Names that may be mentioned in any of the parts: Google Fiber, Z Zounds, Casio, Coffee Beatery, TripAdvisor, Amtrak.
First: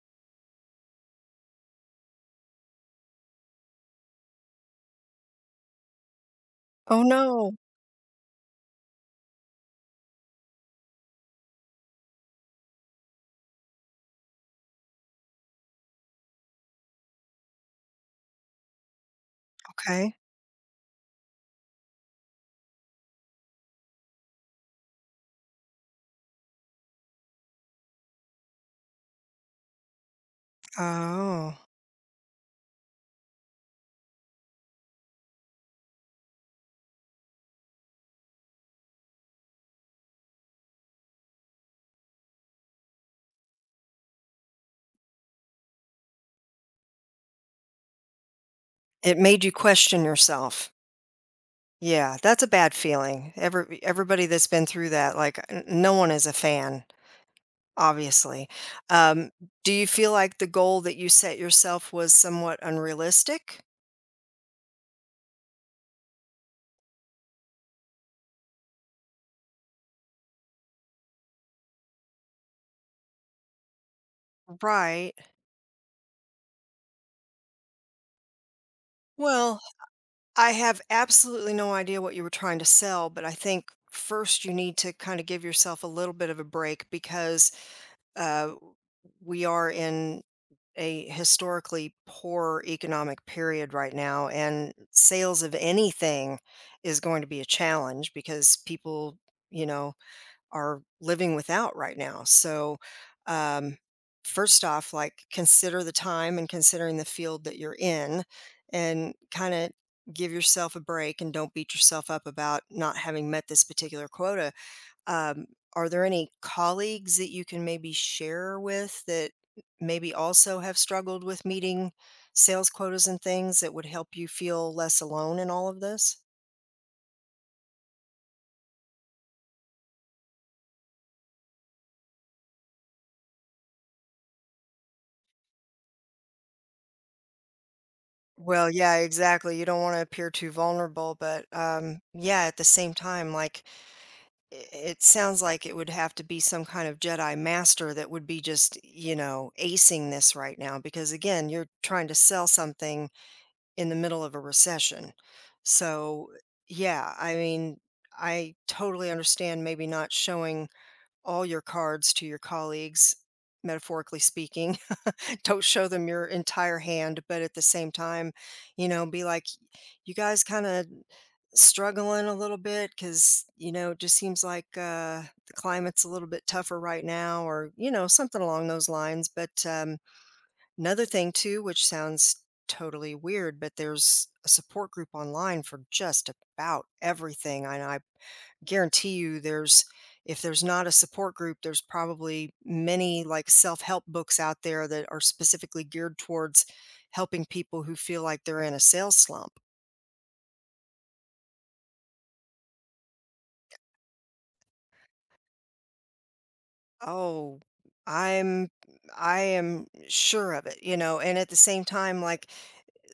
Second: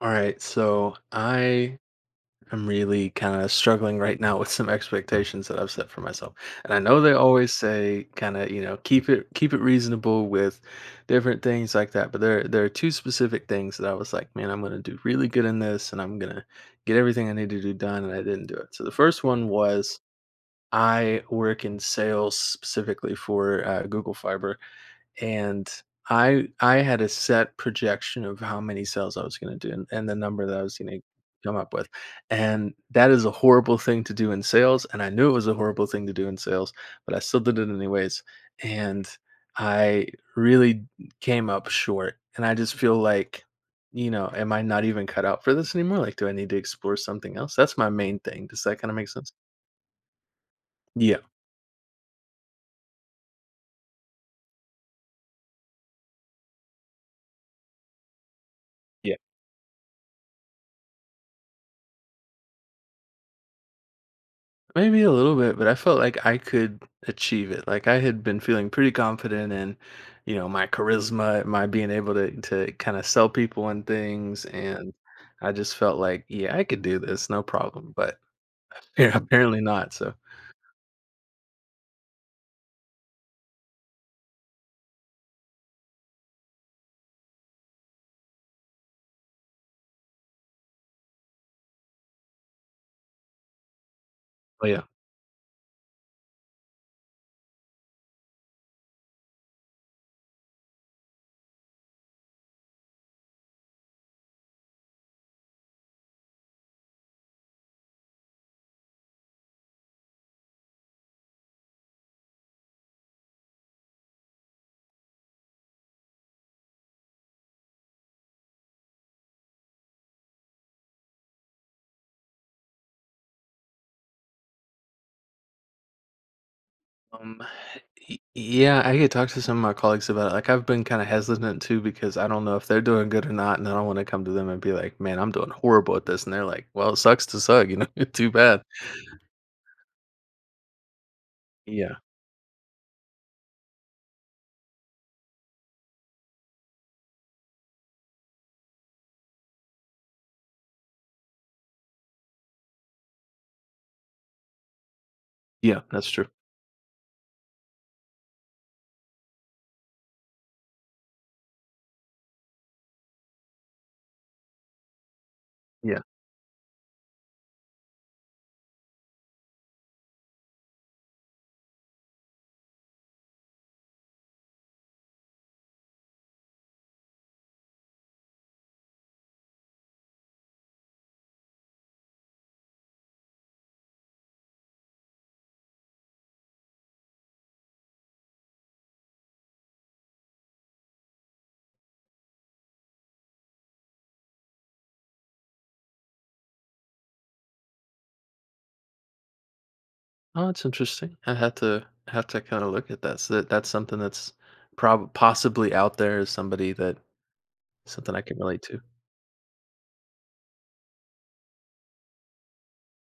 All right, so I am really kind of struggling right now with some expectations that I've set for myself. And I know Oh, they always no. say kind of, you know, keep it reasonable with different things like that, but there are two specific things that I was like, man, I'm going to do really good in this and I'm going to get everything I need to do done and I didn't do it. So the first one was Okay. I work in sales specifically for Google Fiber and I had a set projection of how many sales I was gonna do and the number that I was gonna Oh, come up with, and that is a horrible thing to do in sales, and I knew it was a horrible thing to do in sales, but I still did it anyways, and I really came up short, and I just feel like, you know, am I not even cut out for this anymore? Like, do I need to explore something else? That's my main thing. Does that kinda make it sense? made you question yourself. Yeah. Yeah, that's a bad feeling. Everybody that's been through that, like no one is a fan, obviously. Yeah. Um, do you feel like the goal that you set yourself was somewhat unrealistic? Maybe a little bit, but I felt like I could achieve it. Like I had been feeling pretty confident in, you know, my charisma, my being able to kind of sell people and things, and Right. I just felt like, yeah, I could do this, no problem. But yeah, apparently Well, not. So, I have absolutely no idea what you were trying to sell, but I think first you need to kind of give yourself a little bit of a break because uh, we are in a historically poor economic period right now, but and yeah, sales of anything is going to be a challenge because people, you know, are living without right now. So, um, first off, like consider the time and considering the field that you're in, and kind of give yourself a break and don't beat yourself up about not having met this particular quota. um, are there any colleagues that you can maybe share with that maybe also have struggled with meeting sales quotas and things that would help you feel less alone in all of this? um, yeah, I could talk to some of my colleagues about it. Like I've been kind of hesitant too because I don't know if they're doing good or not, and I don't want to come to them and be like, man, I'm doing horrible at this, and they're like, well, it sucks to suck, you know, too bad. Well, yeah, exactly. You don't want to appear too vulnerable, but Yeah, yeah, at the same time, like it sounds like it would have to be some kind of Jedi master that would be just, you know, acing this right now because again, you're trying to sell something in the middle of a recession. yeah, that's true. So, yeah, I mean, I totally understand maybe not showing all your cards to your colleagues, metaphorically speaking. Don't show Yeah. them your entire hand, but at the same time, you know, be like, you guys kind of struggling a little bit because, you know, it just seems like the climate's a little bit tougher right now, or, you know, something along those lines. But, another thing too, which sounds totally weird, but there's a support group online for just about everything. And I guarantee you there's, if there's not a support group, there's probably many like self-help books out there that are specifically geared towards helping people who feel like they're in a sales slump. Oh, that's interesting. I had to have to kind of look at that. So that's something that's prob possibly out there as somebody that Oh, something I can relate I'm to. I am sure of it, you know, and at the same time like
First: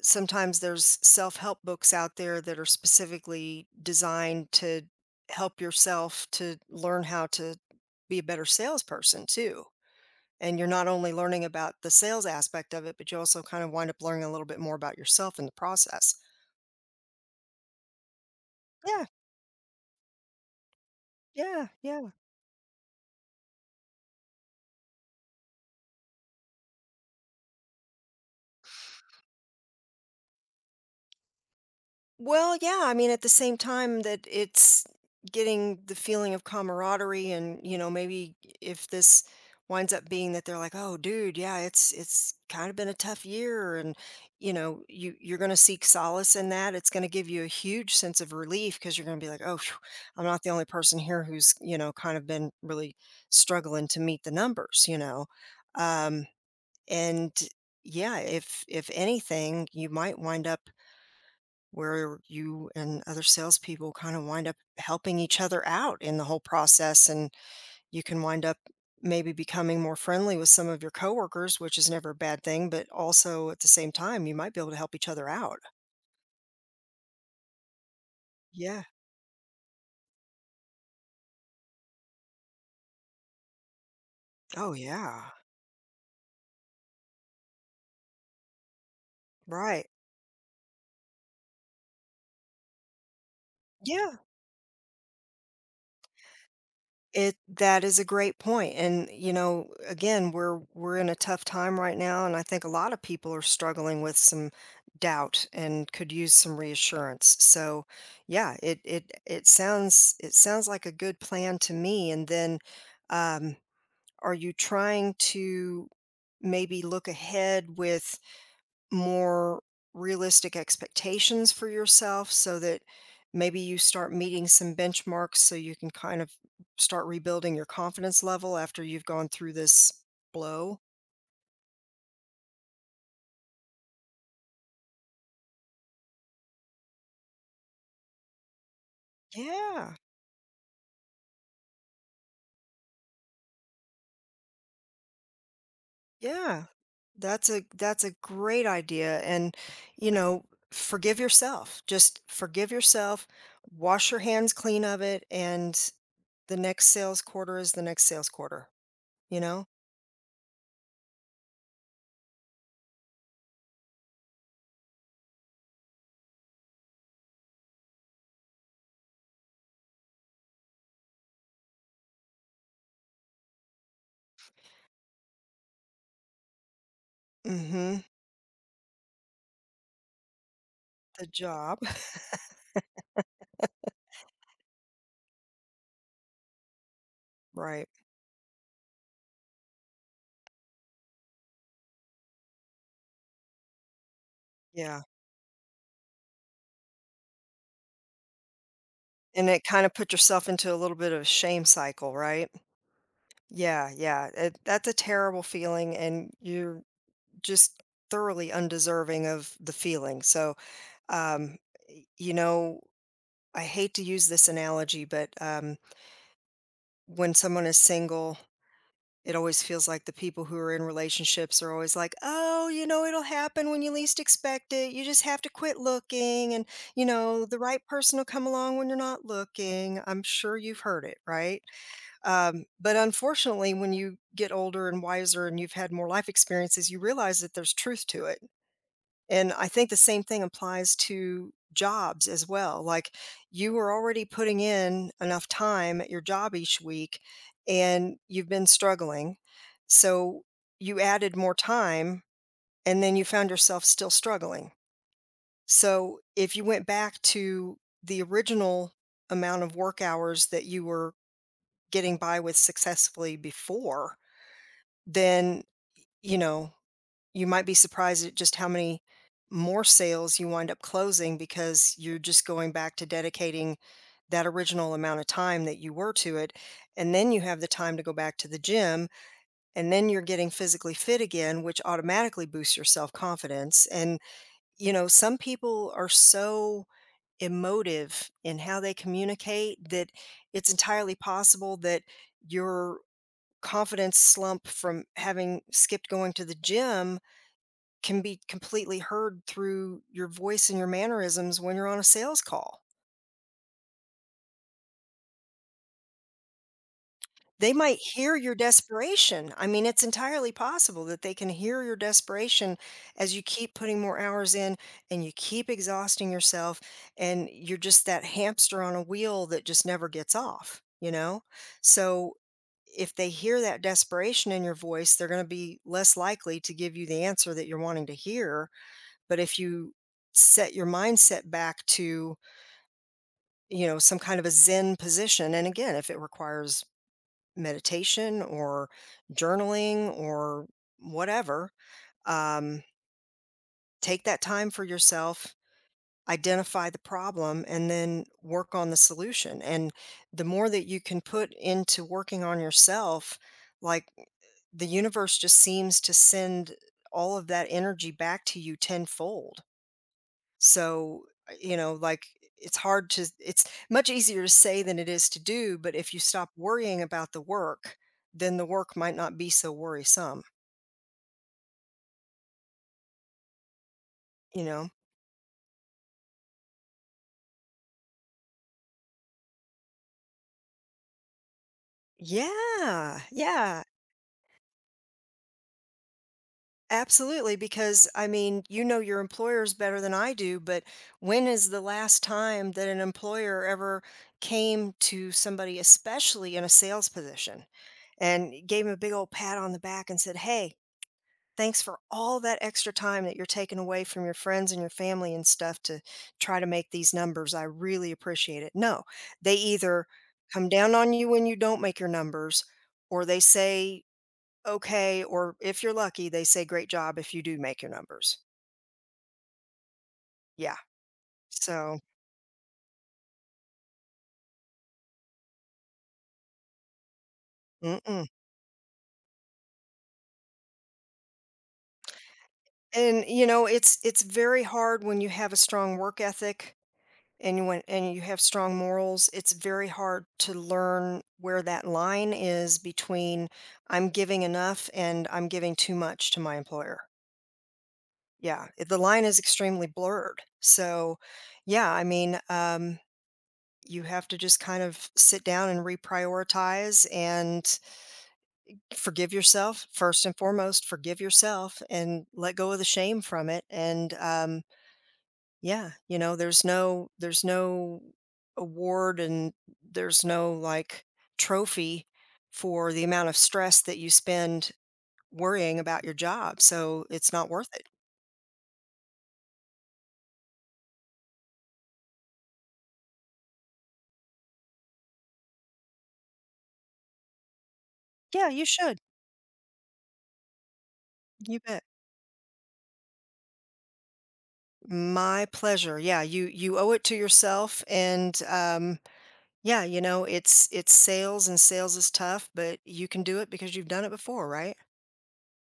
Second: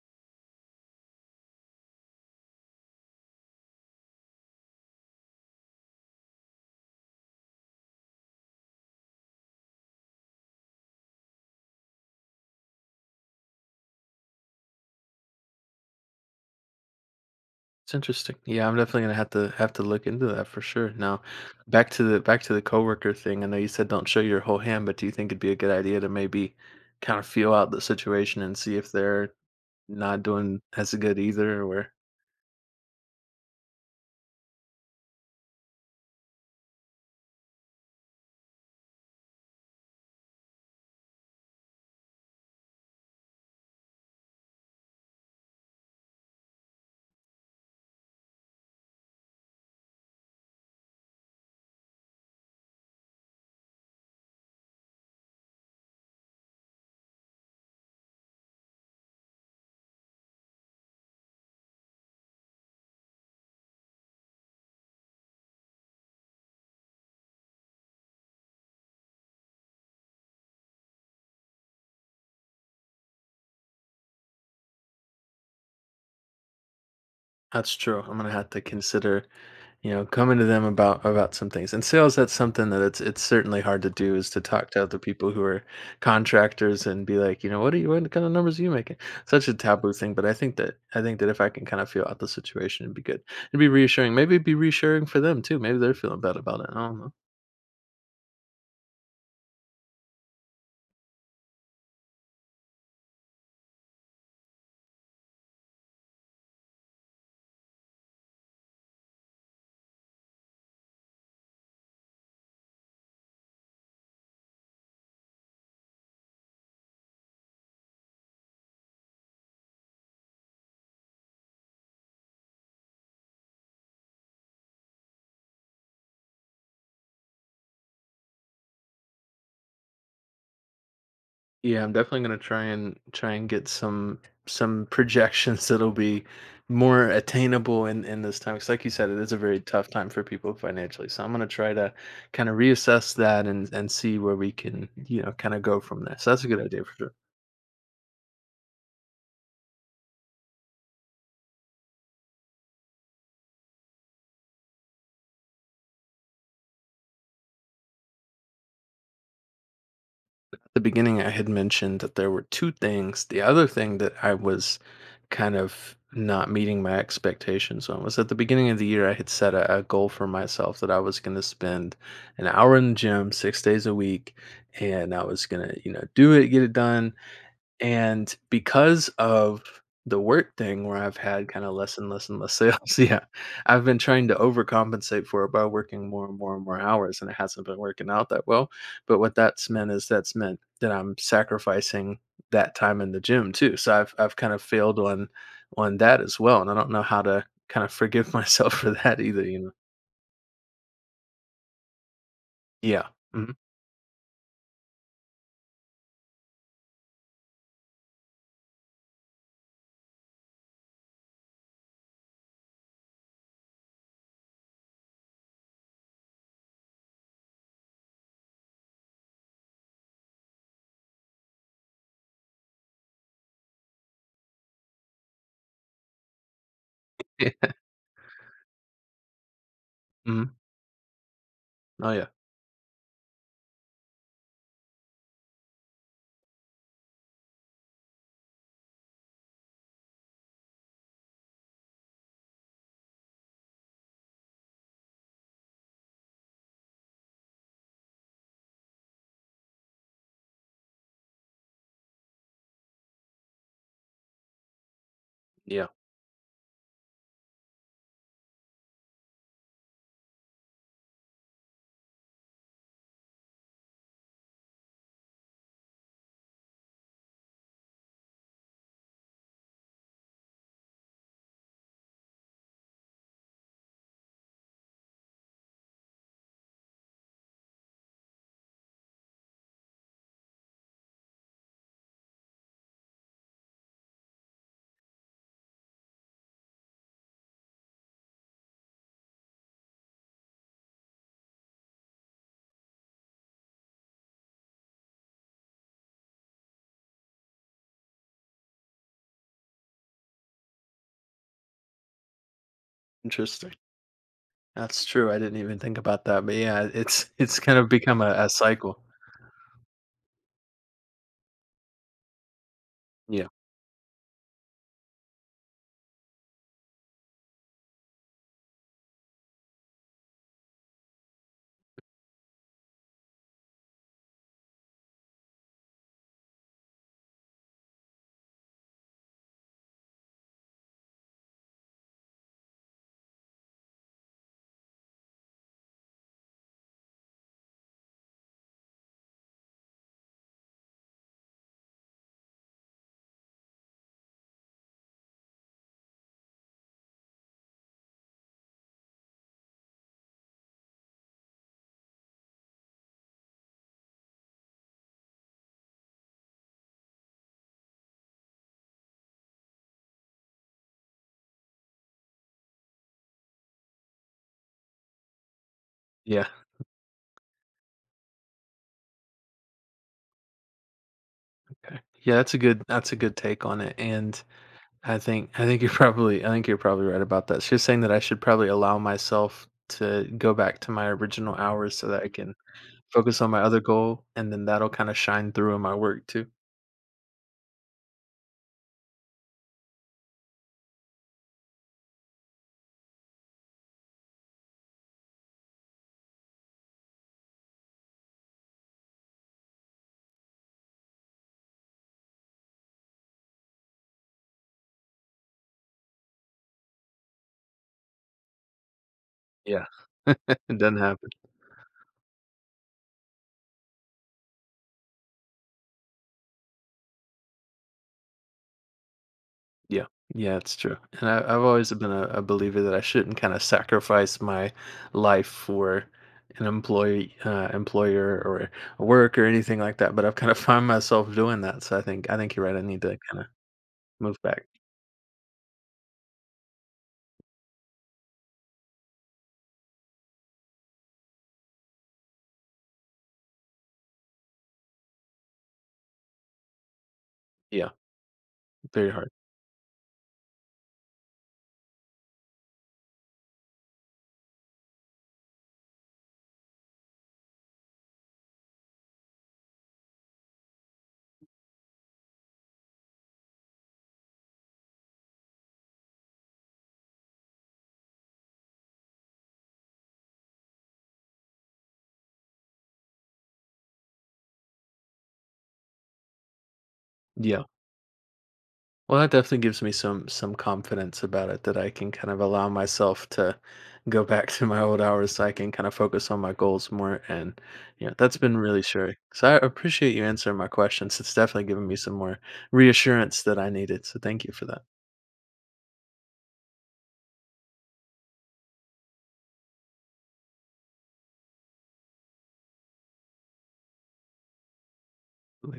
sometimes there's self-help books out there that are specifically designed to help yourself to learn how to be a better salesperson too, and you're not only learning about the sales aspect of it but you also kind of wind up learning a little bit more about yourself in the process. It's interesting. Yeah, I'm definitely yeah gonna have to look into that for sure. Now, yeah back to yeah the coworker thing. I know you said don't show your whole hand, but do you think it'd be a good idea to maybe kind of feel out the situation and see if they're not doing as good either, or Well, yeah, I mean, at the same time that it's getting the feeling of camaraderie and, you know, maybe if this winds up being that they're like, "Oh, dude, yeah, it's kind of been a tough year," and, you know, you're going to seek solace in that. It's going to give you a huge sense of relief because you're going to be like, "Oh, phew, I'm not the only person here who's, you know, kind of been really struggling to meet the numbers, you know." Um, and yeah, if anything, you might wind up where you and other salespeople kind of wind up helping each other out in the whole process. And you can wind up maybe becoming more friendly with some of your coworkers, which is never a bad thing, but also at the same time, you might be able to help each other out. that's true. I'm gonna have to Yeah. consider, you know, coming to them about some things. And sales, that's something that it's certainly hard to do is to talk Oh, to other people yeah. who are contractors and be like, you know, what are you what kind of numbers are you making? Such a Right. taboo thing. But I think that if I can kind of feel out the situation, it'd be good. It'd be reassuring. Yeah. Maybe it'd be reassuring for them too. Maybe they're feeling bad about it. I don't know. It, that is a great point, and, you know, again, we're in a tough time right now, and I think a lot of people are struggling with some doubt and could use some reassurance. So, yeah, it sounds, it sounds like a good plan to me, and then, um, are you trying to maybe look ahead with more realistic expectations for yourself so that maybe you start meeting some benchmarks so you can kind of start rebuilding your confidence level after you've gone through this blow. Yeah, I'm definitely gonna try and get some projections that'll be more attainable in this time. 'Cause like you said, it is a very tough yeah time for people financially. So I'm gonna try to kind of reassess that and see where we can, you know, kind of go from there. So that's a good yeah idea for sure. That's a great idea, and, you know, forgive yourself, just forgive yourself, wash your hands clean of it, and the next sales quarter is the next sales quarter, you know. The beginning, I had mentioned that there were two things. The other thing that I was kind of not meeting my expectations on was at the beginning of the year, I had set a goal for myself that I was going to spend an hour in the gym 6 days a week, and I was going to, you know, do it, get it done, Mhm. and because of the work thing where I've The had kinda job. Less sales, yeah, I've been trying to overcompensate for it by working more hours, and it hasn't been Right. working out that well, but what that's meant is that I'm sacrificing that time in the gym too, so I've kind of failed Yeah. On that as well, and I don't know how to kind of forgive myself for that either, And you it know? kind of put yourself into a little bit of a shame cycle, right? Yeah. Mhm. Yeah, yeah. It, that's a terrible feeling, and you're just thoroughly undeserving of the feeling. So, um, you know, I hate to use this analogy, but when someone is single, it always feels like the people who are in relationships are always like, oh, you know, it'll happen when you least expect it. You just have to quit looking. And, you know, the Yeah. right person will come along when you're not looking. I'm Mhm. sure you've heard it, right? Oh, yeah. But unfortunately, when you get older and wiser and you've had more life experiences, you realize that there's truth to it. And I think the same thing applies to jobs as well. Like you were already putting in enough time at your job each week and you've been struggling. So you added more time and then you found yourself still struggling. Yeah. So if you went back to the original amount of work hours that you were getting by with successfully before, then, you know, you might be surprised at just how many more sales you wind up closing because you're just going back to dedicating that original amount of time that you were to it, and then you have the time to go back to the gym, and then you're getting physically fit again, which automatically boosts your self-confidence, and, you know, some people are so emotive in how they communicate that it's entirely possible that your confidence slump from having skipped going to the gym can be completely heard through your voice and your mannerisms when you're on a sales call. Interesting. That's true, I didn't even think about that, but yeah, it's it's They kind of might become hear a your cycle. desperation. I mean, it's entirely possible that they can hear your desperation as you Yeah. keep putting more hours in and you keep exhausting yourself, and you're just that hamster on a wheel that just never gets off, you know? So if they hear that desperation in your voice, they're going to be less likely to give you the answer that you're wanting to hear. But if you set your mindset back to, you know, some kind of a Zen position, and again, if it requires meditation or journaling or whatever. Um, take that time for yourself, identify the problem, and then work on the solution. And the more that you can put into working on yourself, like the universe just seems to send all of that energy back to you tenfold. So, you know, like it's much easier to say than it is to do. But if you Yeah, stop worrying about the work, then the work might not be so worrisome, okay. Yeah, that's a good take on it, and you know? I think you're probably right about that. She was saying that I should probably allow myself to go back to my original hours so that I can Yeah. focus on my other Yeah. goal, and then that'll kinda shine through in my work too. Absolutely. Because I mean, you know your employers better than I do, but when is the last time that an employer ever came to somebody, especially in a sales position, and gave him a big old pat on the back and said, Hey, thanks for all that extra time that you're taking away from your friends and your family and stuff to try to make these numbers. I really appreciate it. No, they Yeah, either come it down doesn't on you happen. when you don't make your numbers, or they say, okay, or if you're lucky, they say, great job if you do make your numbers. Yeah. Yeah, it's Yeah. true. And I've always So, been a believer that I shouldn't kind of sacrifice my life for an mm-mm. employer, or work, or anything like that. But I've kind of found myself doing that. So I think you're right. I need to And, kind of you know, it's move very back. hard when you have a strong work ethic and you have strong morals, it's very hard to learn where that line is between I'm giving enough and I'm giving too much to my employer. Yeah, Yeah, the very line hard. is extremely blurred. So, yeah, I mean, you have to just kind of sit down and reprioritize and forgive yourself first and foremost. Forgive yourself and let go of the shame from it, and yeah, you know, there's no, there's no award, and there's no like trophy for the amount of stress that you spend worrying about your job, so it's not Yeah. worth it. Well, that definitely gives me some confidence about it that I can kind of allow myself to go back to my old hours so I can kind of focus on my goals more. And you know, that's Yeah, been you really should. sure. So I appreciate you answering my questions. It's You definitely bet. given me some more reassurance that I needed. So thank you for that. My pleasure. Yeah, you owe it to yourself, and yeah, you know, it's sales and sales is tough, but you can do it because you've done it before, right?